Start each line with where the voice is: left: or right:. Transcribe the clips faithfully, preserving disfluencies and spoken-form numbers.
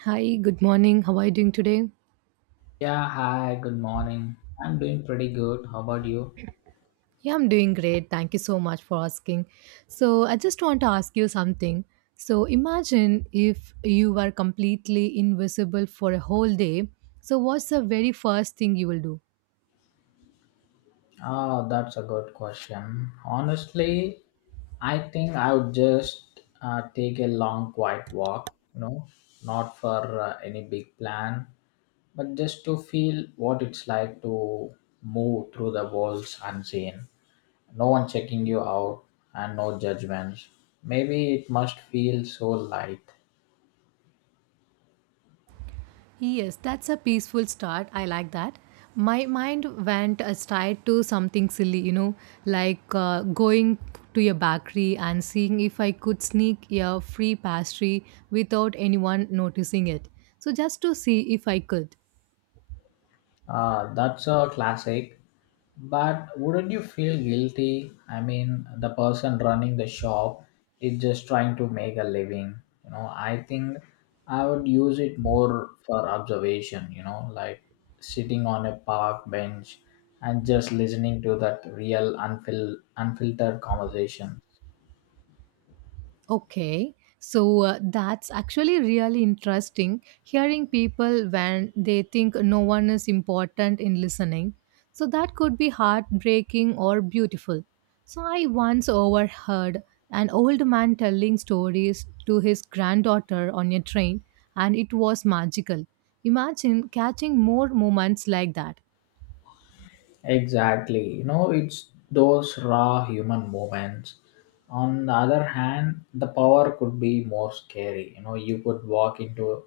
right: Hi, good morning. How are you doing today?
left: Yeah, hi, good morning. I'm doing pretty good. How about you?
right: Yeah, I'm doing great. Thank you so much for asking. So, I just want to ask you something. So, imagine if you were completely invisible for a whole day. So, what's the very first thing you will do?
left: Oh, that's a good question. Honestly, I think I would just uh, take a long, quiet walk, you know, not for uh, any big plan, but just to feel what it's like to move through the walls unseen. No one checking you out and no judgments. Maybe it must feel so light.
right: Yes, that's a peaceful start. I like that. My mind went aside to something silly, you know, like uh, going to a bakery and seeing if I could sneak a free pastry without anyone noticing it. So, just to see if I could.
left: Uh, that's a classic. But wouldn't you feel guilty? I mean, the person running the shop is just trying to make a living. You know, I think I would use it more for observation, you know, like sitting on a park bench and just listening to that real unfil- unfiltered conversation.
right: Okay, so uh, that's actually really interesting hearing people when they think no one is important in listening. So that could be heartbreaking or beautiful. So I once overheard an old man telling stories to his granddaughter on a train, and it was magical. Imagine catching more moments like that.
left: Exactly. You know, it's those raw human moments. On the other hand, the power could be more scary. You know, you could walk into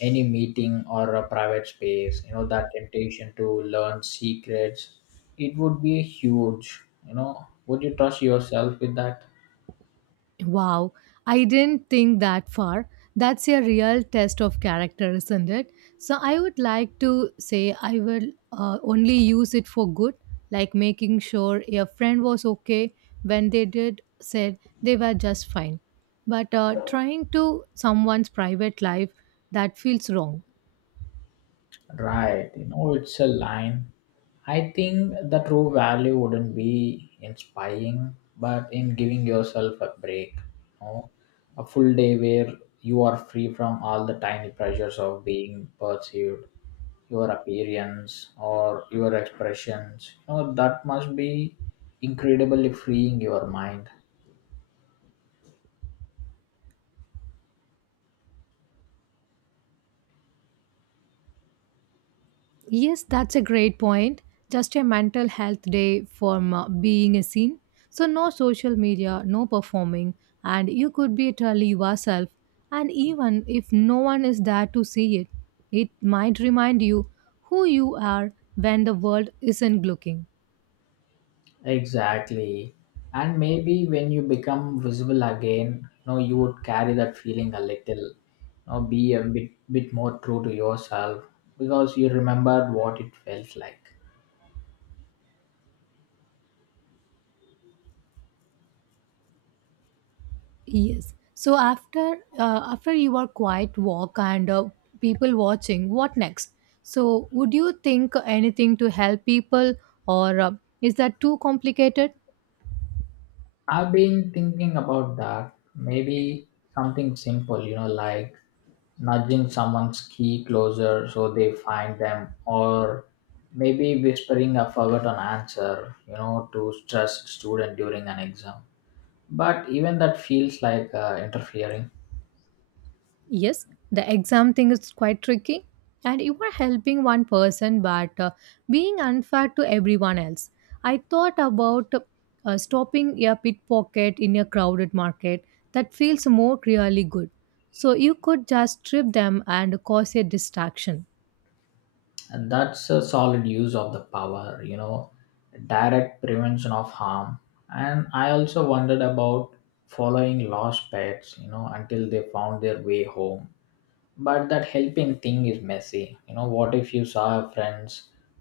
left: any meeting or a private space. You know, that temptation to learn secrets, it would be huge. You know, would you trust yourself with that?
right: Wow, I didn't think that far. That's a real test of character, isn't it? So I would like to say I will uh, only use it for good, like making sure a friend was okay when they did said they were just fine. But uh, trying to someone's private life that feels wrong.
left: Right, you know, it's a line. I think the true value wouldn't be in spying, but in giving yourself a break. You know, a full day where you are free from all the tiny pressures of being perceived, your appearance or your expressions. You know, that must be incredibly freeing your mind.
right: Yes, that's a great point. Just a mental health day for m- being a scene. So, no social media, no performing, and you could be totally yourself. And even if no one is there to see it, it might remind you who you are when the world isn't looking.
left: Exactly. And maybe when you become visible again, you know, you would carry that feeling a little, you know, be a bit, bit more true to yourself because you remembered what it felt like.
right: Yes. So, after uh, after your quiet walk and uh, people watching, what next? So, would you think anything to help people, or uh, is that too complicated?
left: I've been thinking about that. Maybe something simple, you know, like nudging someone's key closer so they find them, or maybe whispering a forgotten answer, you know, to stressed student during an exam. But even that feels like uh, interfering.
right: Yes, the exam thing is quite tricky, and you are helping one person but uh, being unfair to everyone else. I thought about uh, stopping a pickpocket in a crowded market that feels more really good. So you could just strip them and cause a distraction.
left: And that's a solid use of the power, you know, direct prevention of harm. And I also wondered about following lost pets, you know, until they found their way home. But that helping thing is messy. You know, what if you saw a friends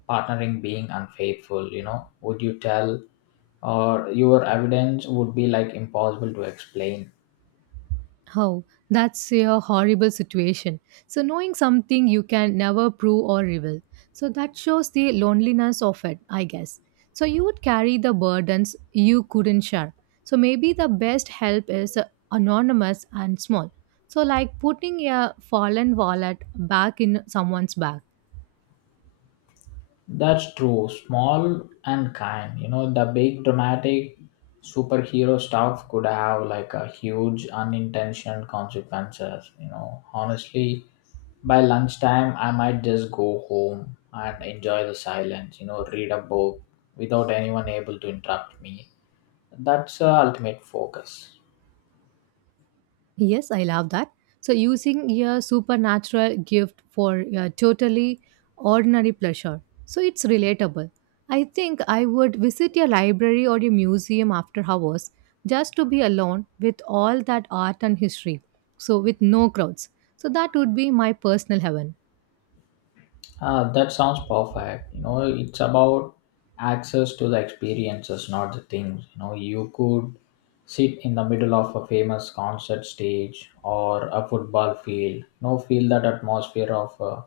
left: partnering being unfaithful, you know, would you tell? Or your evidence would be like impossible to explain.
right: Oh, that's a horrible situation. So, knowing something you can never prove or reveal. So, that shows the loneliness of it, I guess. So, you would carry the burdens you couldn't share. So, maybe the best help is uh, anonymous and small. So, like putting a fallen wallet back in someone's bag.
left: That's true. Small and kind. You know, the big dramatic superhero stuff could have like a huge unintentional consequences. You know, honestly, by lunchtime, I might just go home and enjoy the silence. You know, read a book without anyone able to interrupt me. That's the ultimate focus.
right: Yes, I love that. So, using your supernatural gift for a totally ordinary pleasure. So, it's relatable. I think I would visit a library or a museum after hours just to be alone with all that art and history. So, with no crowds. So, that would be my personal heaven.
left: Ah, that sounds perfect. You know, it's about access to the experiences, not the things. You know, you could sit in the middle of a famous concert stage or a football field. You know, feel that atmosphere of a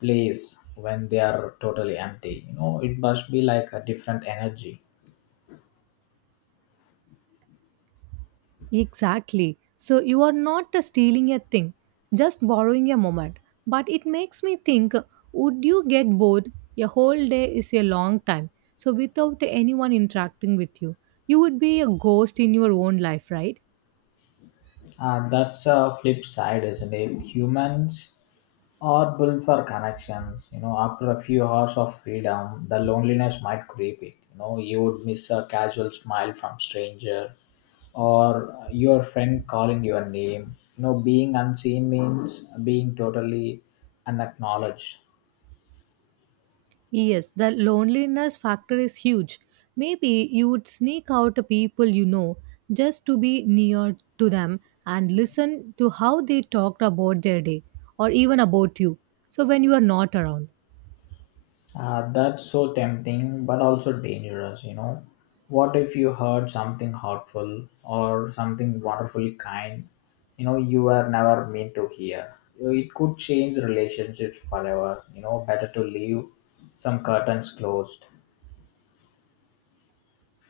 left: place when they are totally empty. You know, it must be like a different energy.
right: Exactly. So you are not uh, stealing a thing, just borrowing a moment. But it makes me think uh, would you get bored? A whole day is a long time. So without anyone interacting with you, you would be a ghost in your own life, right?
left: Uh, that's a flip side, isn't it? Humans or build for connections. You know, after a few hours of freedom, the loneliness might creep it. You know, you would miss a casual smile from stranger or your friend calling your name. You know, being unseen means being totally unacknowledged.
right: Yes, the loneliness factor is huge. Maybe you would sneak out to people you know just to be near to them and listen to how they talked about their day or even about you. So when you are not around.
left: Uh, that's so tempting, but also dangerous, you know. What if you heard something hurtful or something wonderfully kind, you know, you were never meant to hear? Uh, It could change relationships forever, you know, better to leave some curtains closed.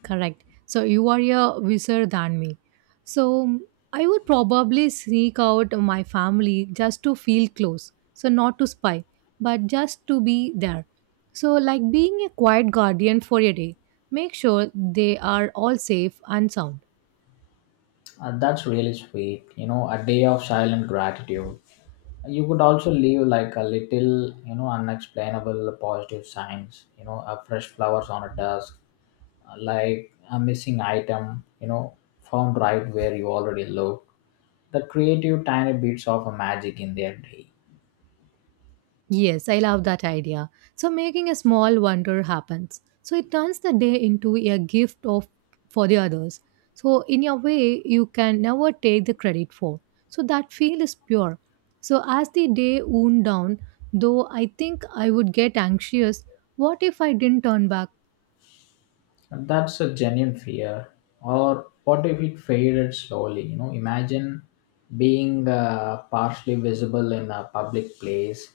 right: Correct. So you are a wiser than me. So I would probably sneak out of my family just to feel close. So not to spy, but just to be there. So like being a quiet guardian for a day. Make sure they are all safe and sound.
left: Uh, that's really sweet, you know, a day of silent gratitude. You could also leave like a little, you know, unexplainable positive signs, you know, a fresh flowers on a desk. Uh, like a missing item, you know, found right where you already looked. The creative tiny bits of a magic in their day.
right: Yes, I love that idea. So making a small wonder happens. So it turns the day into a gift of for the others. So in your way you can never take the credit for. So that feel is pure. So as the day wound down, though I think I would get anxious, what if I didn't turn back?
left: And that's a genuine fear. Or what if it faded slowly? You know, imagine being uh, partially visible in a public place.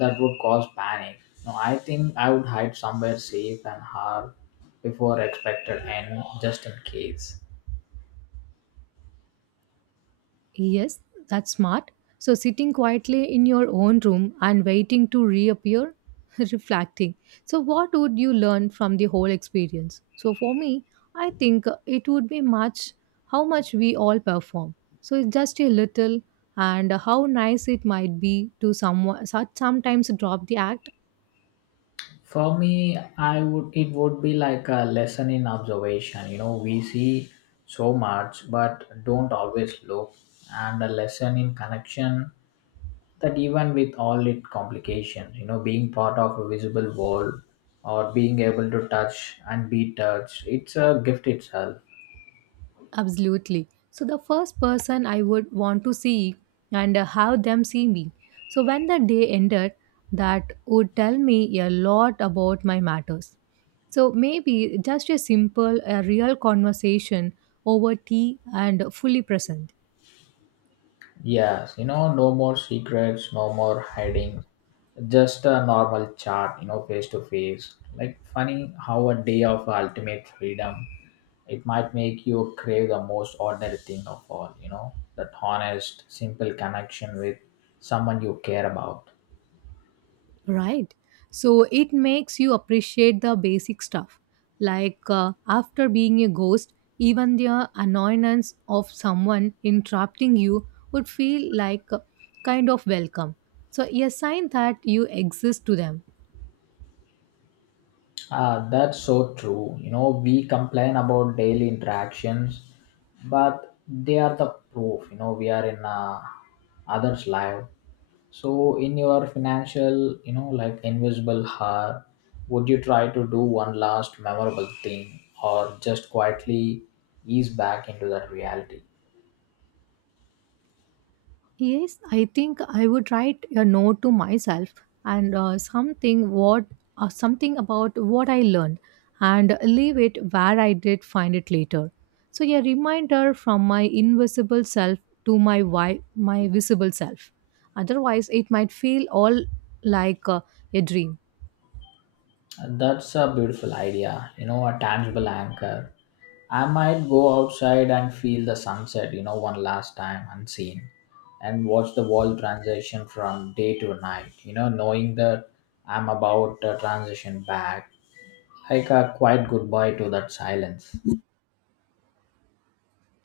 left: That would cause panic. No, I think I would hide somewhere safe and hard before expected end, just in case.
right: Yes, that's smart. So, sitting quietly in your own room and waiting to reappear, reflecting. So, what would you learn from the whole experience? So, for me, I think uh, it would be much how much we all perform. So, it's just a little, and how nice it might be to someone, so- sometimes drop the act.
left: For me, I would it would be like a lesson in observation. You know, we see so much but don't always look, and a lesson in connection that even with all its complications, you know, being part of a visible world or being able to touch and be touched, it's a gift itself.
right: Absolutely. So the first person I would want to see and uh, have them see me. So when the day ended, that would tell me a lot about my matters. So maybe just a simple, a real conversation over tea and fully present.
left: Yes, you know, no more secrets, no more hiding, just a normal chat, you know, face to face. Like funny how a day of ultimate freedom it might make you crave the most ordinary thing of all, you know, that honest, simple connection with someone you care about.
right: Right. So it makes you appreciate the basic stuff. Like uh, after being a ghost, even the annoyance of someone interrupting you would feel like a kind of welcome. So a sign that you exist to them.
left: Ah, that's so true. You know, we complain about daily interactions, but they are the proof. You know, we are in uh, others' life. So, in your financial, you know, like invisible heart, would you try to do one last memorable thing, or just quietly ease back into that reality?
right: Yes, I think I would write a note to myself and uh, something what uh, something about what I learned and leave it where I did find it later. So a reminder from my invisible self to my wi- my visible self. Otherwise, it might feel all like uh, a dream.
left: That's a beautiful idea, you know, a tangible anchor. I might go outside and feel the sunset, you know, one last time unseen and watch the world transition from day to night, you know, knowing that I'm about to transition back, like a quiet goodbye to that silence.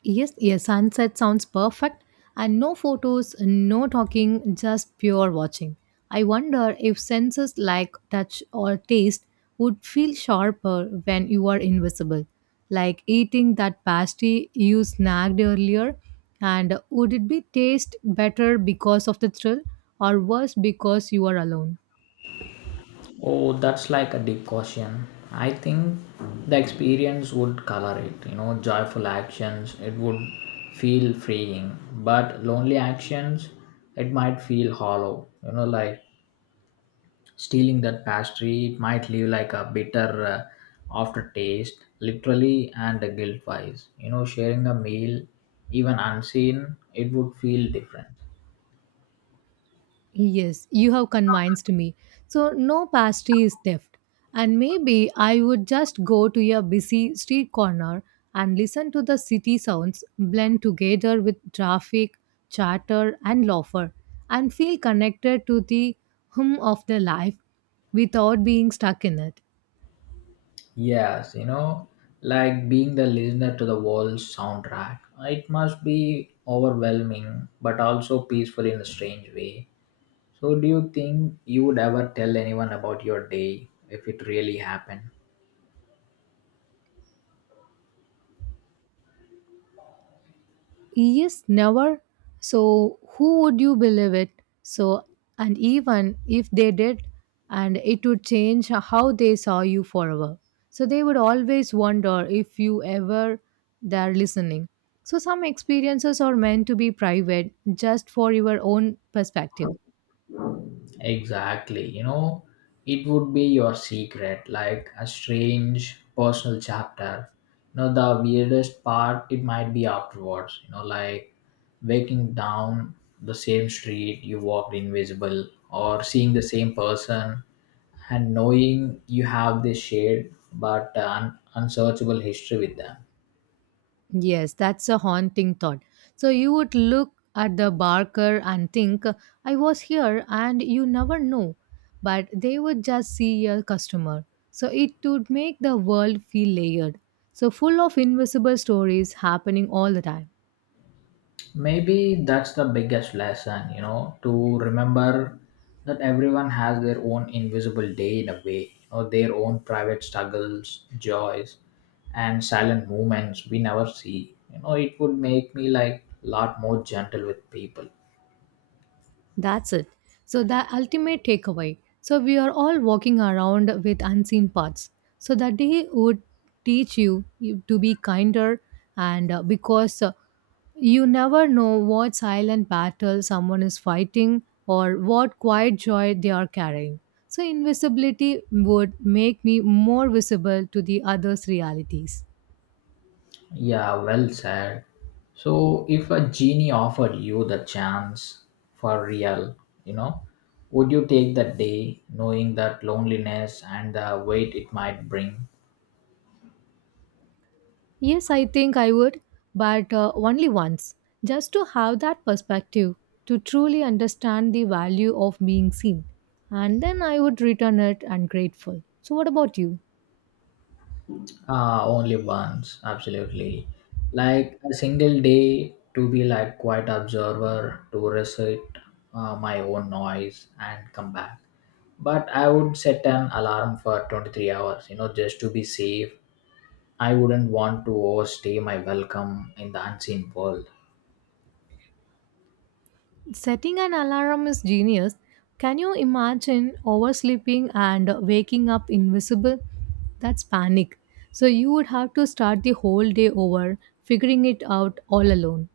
right: Yes, a sunset sounds perfect, and no photos, no talking, just pure watching. I wonder if senses like touch or taste would feel sharper when you are invisible. Like eating that pasty you snagged earlier, and would it be taste better because of the thrill or worse because you are alone?
left: Oh, that's like a deep question. I think the experience would color it. You know, joyful actions, it would feel freeing. But lonely actions, it might feel hollow. You know, like stealing that pastry, it might leave like a bitter uh, aftertaste, literally and guilt wise. You know, sharing a meal, even unseen, it would feel different.
right: Yes, you have convinced me. So, no pastry is theft. And maybe I would just go to a busy street corner and listen to the city sounds blend together with traffic, chatter, and laughter and feel connected to the hum of the life without being stuck in it.
left: Yes, you know, like being the listener to the world's soundtrack, it must be overwhelming but also peaceful in a strange way. So, do you think you would ever tell anyone about your day if it really happened?
right: Yes, never. So, who would you believe it? So, and even if they did, and it would change how they saw you forever. So, they would always wonder if you ever there listening. So, some experiences are meant to be private just for your own perspective.
left: Exactly. You know, it would be your secret, like a strange personal chapter. You know, the weirdest part, it might be afterwards, you know, like waking down the same street you walked invisible or seeing the same person and knowing you have this shared but uh, un- unsearchable history with them.
right: Yes, that's a haunting thought. So you would look at the barker and think, I was here, and you never know. But they would just see a customer. So it would make the world feel layered. So full of invisible stories happening all the time.
left: Maybe that's the biggest lesson, you know, to remember that everyone has their own invisible day in a way, you know, their own private struggles, joys, and silent moments we never see. You know, it would make me like lot more gentle with people.
right: That's it. So, the ultimate takeaway. So, we are all walking around with unseen parts. So, that day would teach you you to be kinder, and uh, because uh, you never know what silent battle someone is fighting or what quiet joy they are carrying. So, invisibility would make me more visible to the others' realities.
left: Yeah, well said. So, if a genie offered you the chance for real, you know, would you take that day knowing that loneliness and the weight it might bring?
right: Yes, I think I would, but uh, only once, just to have that perspective, to truly understand the value of being seen. And then I would return it and grateful. So, what about you?
left: Ah, only once, absolutely. Like a single day to be like quiet observer to recite uh, my own noise and come back. But I would set an alarm for twenty-three hours, you know, just to be safe. I wouldn't want to overstay my welcome in the unseen world.
right: Setting an alarm is genius. Can you imagine oversleeping and waking up invisible? That's panic. So, you would have to start the whole day over, figuring it out all alone.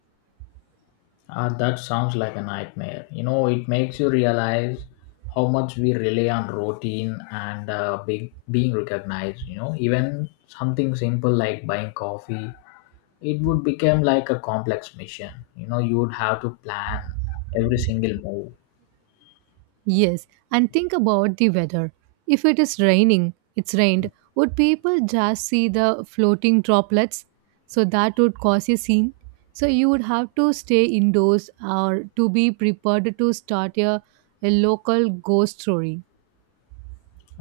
left: Ah, that sounds like a nightmare. You know, it makes you realize how much we rely on routine and uh, big, being recognized. You know, even something simple like buying coffee, it would become like a complex mission. You know, you would have to plan every single move.
right: Yes, and think about the weather. If it is raining, it's rained, would people just see the floating droplets? So that would cause a scene. So you would have to stay indoors or to be prepared to start a, a local ghost story.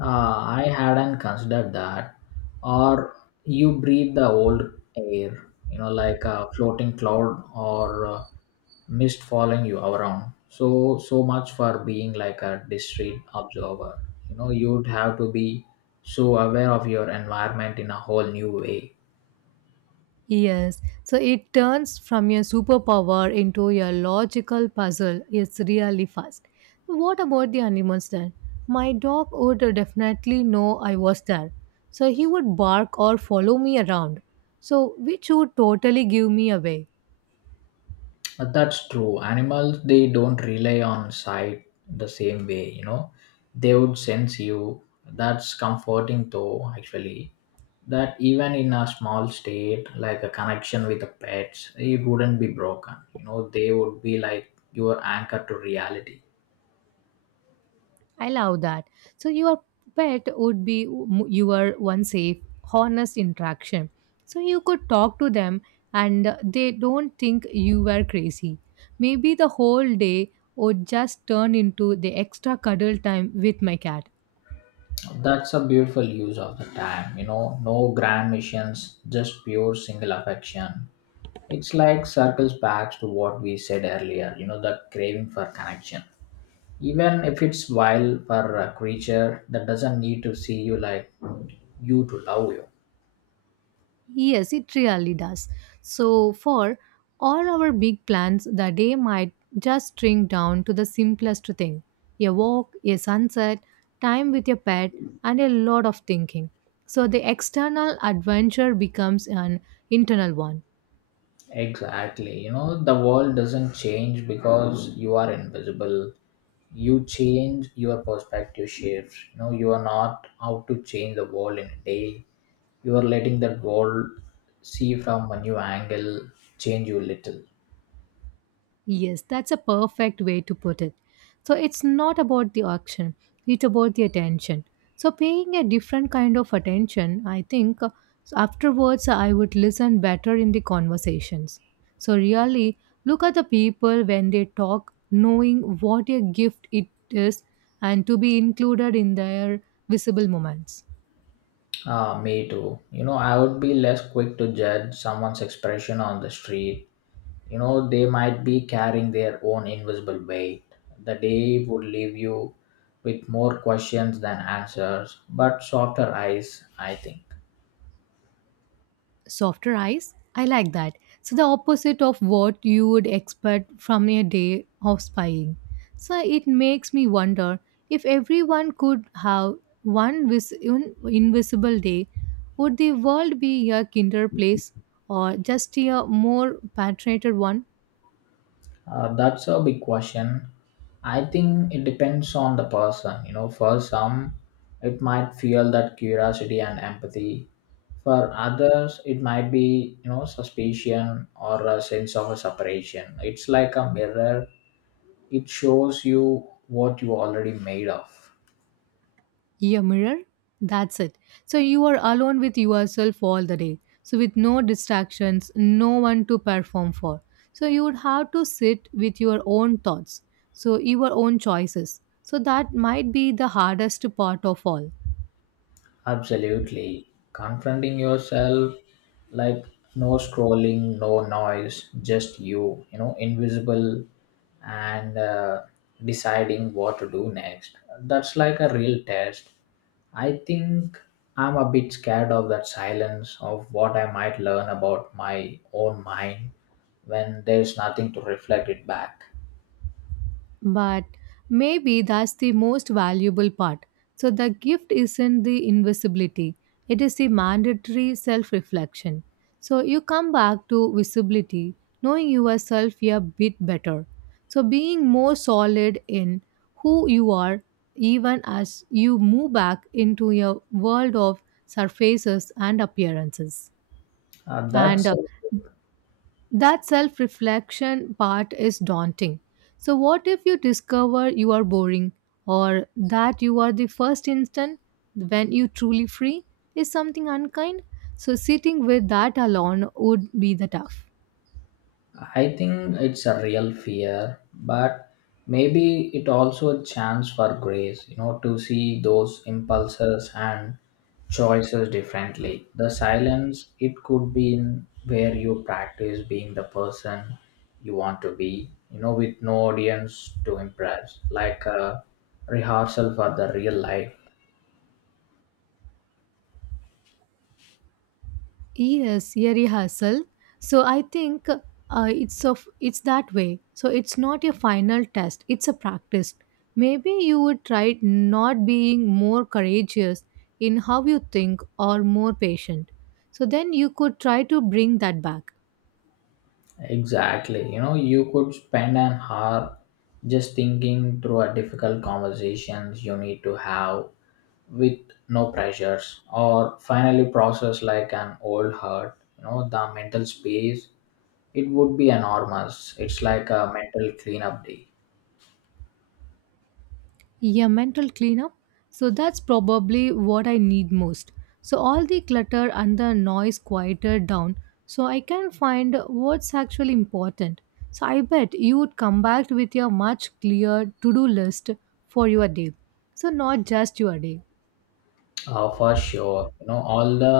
left: Uh, I hadn't considered that. Or you breathe the old air, you know, like a floating cloud or uh, mist following you around. So, so much for being like a discreet observer. You know, you'd have to be so aware of your environment in a whole new way.
right: Yes, so it turns from your superpower into your logical puzzle. It's really fast. So, What about the animals then? My dog would definitely know I was there, so he would bark or follow me around. So, which would totally give me away.
left: Uh, That's true. Animals, they don't rely on sight the same way, you know. They would sense you. That's comforting, though, actually. That even in a small state, like a connection with the pets, it wouldn't be broken. You know, they would be like your anchor to reality.
right: I love that. So your pet would be w- your one safe, honest interaction. So you could talk to them and uh, they don't think you were crazy. Maybe the whole day would just turn into the extra cuddle time with my cat.
left: That's a beautiful use of the time, you know. No grand missions, just pure single affection. It's like circles back to what we said earlier, you know, the craving for connection, even if it's vile for a creature that doesn't need to see you, like you, to love you.
right: Yes, it really does. So, for all our big plans, the day might just shrink down to the simplest thing, a walk, a sunset, time with your pet, and a lot of thinking. So, the external adventure becomes an internal one.
left: Exactly. You know, the world doesn't change because you are invisible, you change. Your perspective shifts. You know, you are not out to change the world in a day, you are letting that world see from a new angle, change you little.
right: Yes, that's a perfect way to put it. So it's not about the auction, it's about the attention. So paying a different kind of attention, I think uh, so afterwards uh, I would listen better in the conversations. So really look at the people when they talk, knowing what a gift it is and to be included in their visible moments.
left: Ah, me too. You know, I would be less quick to judge someone's expression on the street. You know, they might be carrying their own invisible weight. The day would leave you with more questions than answers, but softer eyes, I think.
right: softer eyes. I like that. So the opposite of what you would expect from a day of spying. So it makes me wonder if everyone could have one vis- un- invisible day, would the world be a kinder place or just a more patronated one?
left: Uh, that's a big question. I think it depends on the person. You know, for some it might feel that curiosity and empathy, for others it might be, you know, suspicion or a sense of a separation. It's like a mirror, it shows you what you already made of.
right: Your mirror. That's it. So you are alone with yourself all the day. So with no distractions, no one to perform for. So you would have to sit with your own thoughts. So your own choices. So that might be the hardest part of all.
left: Absolutely. Confronting yourself, like no scrolling, no noise, just you, you know, invisible and uh, deciding what to do next. That's like a real test. I think I'm a bit scared of that silence, of what I might learn about my own mind when there's nothing to reflect it back.
right: But maybe that's the most valuable part. So the gift isn't the invisibility, it is the mandatory self reflection. So you come back to visibility, knowing yourself a bit better. So being more solid in who you are, even as you move back into your world of surfaces and appearances.
left: Uh,
right: And
left: that's
right: uh, that self reflection part is daunting. So, what if you discover you are boring or that you are the first instant when you truly free is something unkind? So, sitting with that alone would be the tough.
left: I think it's a real fear, but maybe it also a chance for grace, you know, to see those impulses and choices differently. The silence it could be in where you practice being the person you want to be, you know, with no audience to impress, like a rehearsal for the real life.
right: Yes, a rehearsal. So I think uh, it's of it's that way. So it's not a final test; it's a practice. Maybe you would try not being more courageous in how you think or more patient. So then you could try to bring that back.
left: Exactly. You know, you could spend an hour just thinking through a difficult conversations you need to have with no pressures or finally processed like an old hurt, you know, the mental space it would be enormous. It's like a mental cleanup day.
right: Yeah, mental cleanup. So that's probably what I need most. So all the clutter and the noise quieted down so I can find what's actually important. So I bet you would come back with a much clearer to do list for your day. So not just your day.
left: Uh, for sure, you know, all the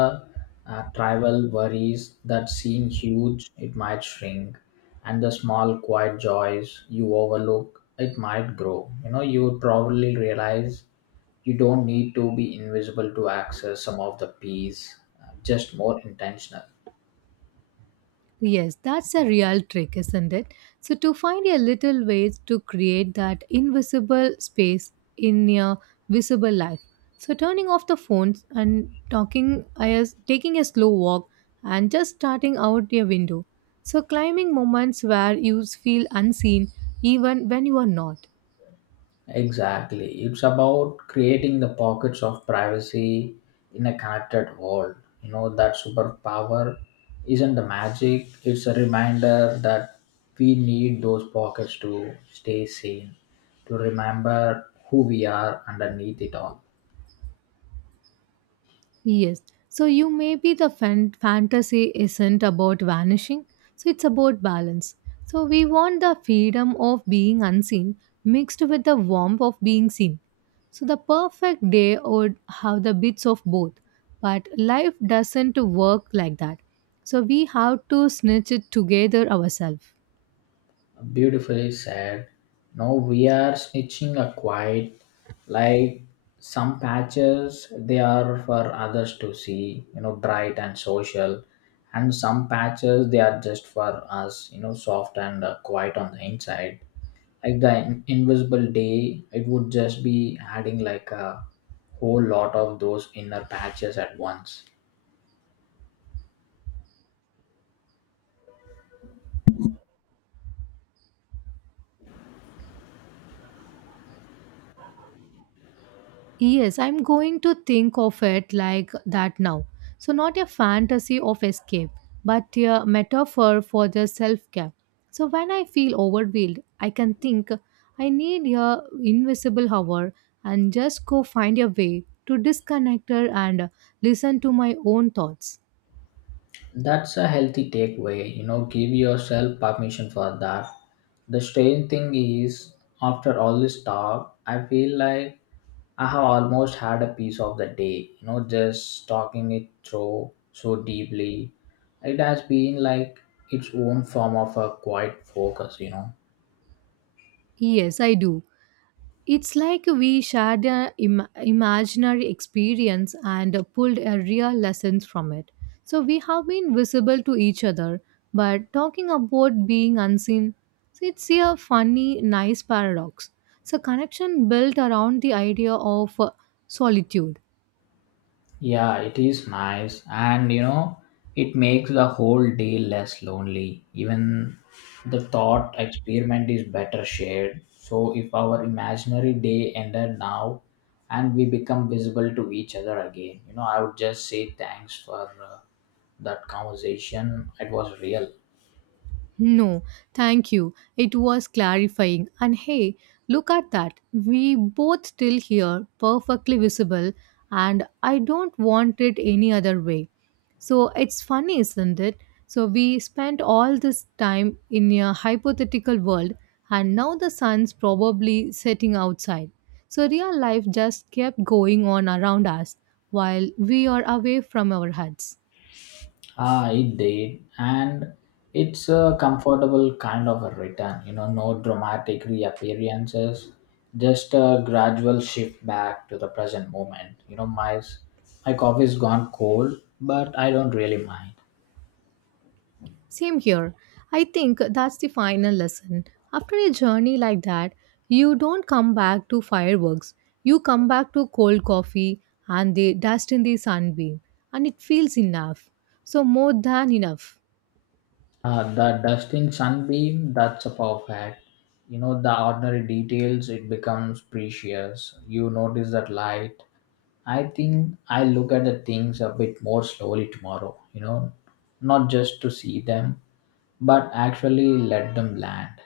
left: uh, tribal worries that seem huge it might shrink, and the small quiet joys you overlook it might grow. You know, you would probably realize you don't need to be invisible to access some of the peace, uh, just more intentional.
right: Yes, that's a real trick, isn't it? So, to find a little ways to create that invisible space in your visible life. So, turning off the phones and talking, as taking a slow walk and just starting out your window. So, climbing moments where you feel unseen even when you are not.
left: Exactly. It's about creating the pockets of privacy in a connected world. You know, that superpower isn't the magic, it's a reminder that we need those pockets to stay sane, to remember who we are underneath it all.
right: Yes. So you may be the fan- fantasy isn't about vanishing, so it's about balance. So we want the freedom of being unseen mixed with the warmth of being seen. So the perfect day would have the bits of both, but life doesn't work like that. So we have to snitch it together ourselves.
left: Beautifully said. Now we are snitching a quiet, like some patches they are for others to see, you know, bright and social, and some patches they are just for us, you know, soft and uh, quiet on the inside. Like the in- invisible day, it would just be adding like a whole lot of those inner patches at once.
right: Yes, I'm going to think of it like that now. So, not a fantasy of escape, but a metaphor for the self care. So, when I feel overwhelmed, I can think I need a invisible hour and just go find a way to disconnect her and listen to my own thoughts.
left: That's a healthy takeaway, you know, give yourself permission for that. The strange thing is, after all this talk, I feel like I have almost had a piece of the day, you know, just talking it through so deeply. It has been like its own form of a quiet focus, you know.
right: Yes, I do. It's like we shared an Im- imaginary experience and pulled a real lessons from it. So we have been visible to each other, but talking about being unseen, so it's a funny, nice paradox. So connection built around the idea of uh, solitude.
left: Yeah, it is nice. And you know, it makes the whole day less lonely. Even the thought experiment is better shared. So if our imaginary day ended now and we become visible to each other again, you know, I would just say thanks for uh, that conversation. It was real.
right: No, thank you. It was clarifying. And hey, look at that. We both still here, perfectly visible, and I don't want it any other way. So it's funny, isn't it? So we spent all this time in a hypothetical world, and now the sun's probably setting outside. So real life just kept going on around us while we are away from our huts.
left: Ah, it did, and it's a comfortable kind of a return. You know, no dramatic reappearances, just a gradual shift back to the present moment. You know, my my coffee's gone cold, but I don't really mind.
right: Same here. I think that's the final lesson. After a journey like that, you don't come back to fireworks. You come back to cold coffee and the dust in the sunbeam, and it feels enough. So, more than enough.
left: Uh, the dusting sunbeam, that's a perfect. You know, the ordinary details, it becomes precious. You notice that light, I think I look at the things a bit more slowly tomorrow, you know, not just to see them, but actually let them land.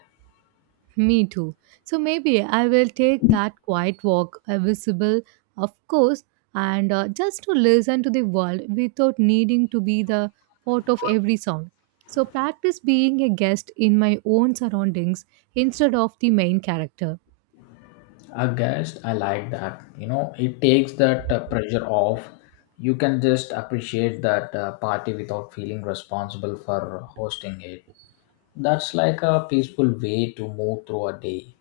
right: Me too. So maybe I will take that quiet walk, uh, visible, of course, and uh, just to listen to the world without needing to be the part of every sound. So practice being a guest in my own surroundings instead of the main character.
left: I guess I like that. You know, it takes that uh, pressure off. You can just appreciate that uh, party without feeling responsible for hosting it. That's like a peaceful way to move through a day.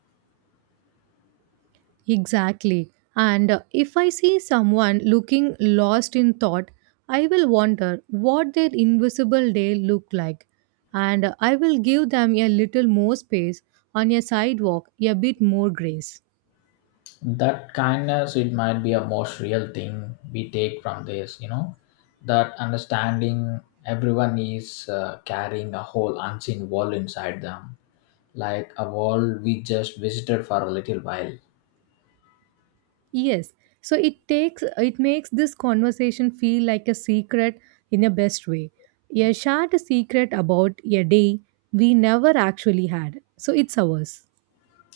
right: Exactly. And uh, if I see someone looking lost in thought, I will wonder what their invisible day look like. And uh, I will give them a little more space on a sidewalk, a bit more grace.
left: That kindness it might be a most real thing we take from this, you know, that understanding everyone is uh, carrying a whole unseen wall inside them, like a wall we just visited for a little while.
right: Yes. So it takes it makes this conversation feel like a secret in a best way. A shared secret about a day we never actually had. So it's ours.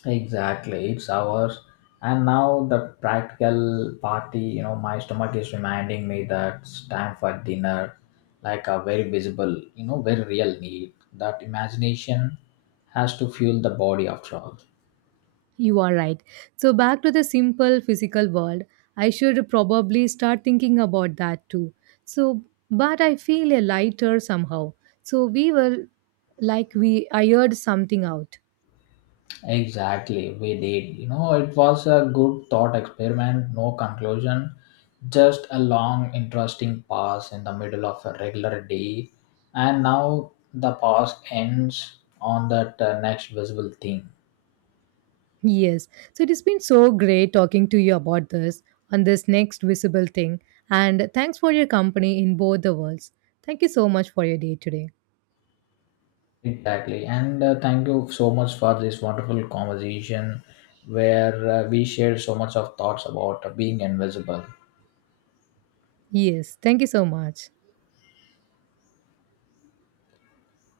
left: Exactly, it's ours. And now the practical party, you know, my stomach is reminding me that it's time for dinner, like a very visible, you know, very real need that imagination has to fuel the body after all.
right: You are right. So, back to the simple physical world, I should probably start thinking about that too. So, but I feel a lighter somehow. So, we were like we ironed something out.
left: Exactly, we did. You know, it was a good thought experiment, no conclusion, just a long, interesting pause in the middle of a regular day. And now the pause ends on that uh, next visible thing.
right: Yes. So, it has been so great talking to you about this on this next visible thing. And thanks for your company in both the worlds. Thank you so much for your day today.
left: Exactly. And uh, thank you so much for this wonderful conversation where uh, we shared so much of thoughts about uh, being invisible.
right: Yes. Thank you so much.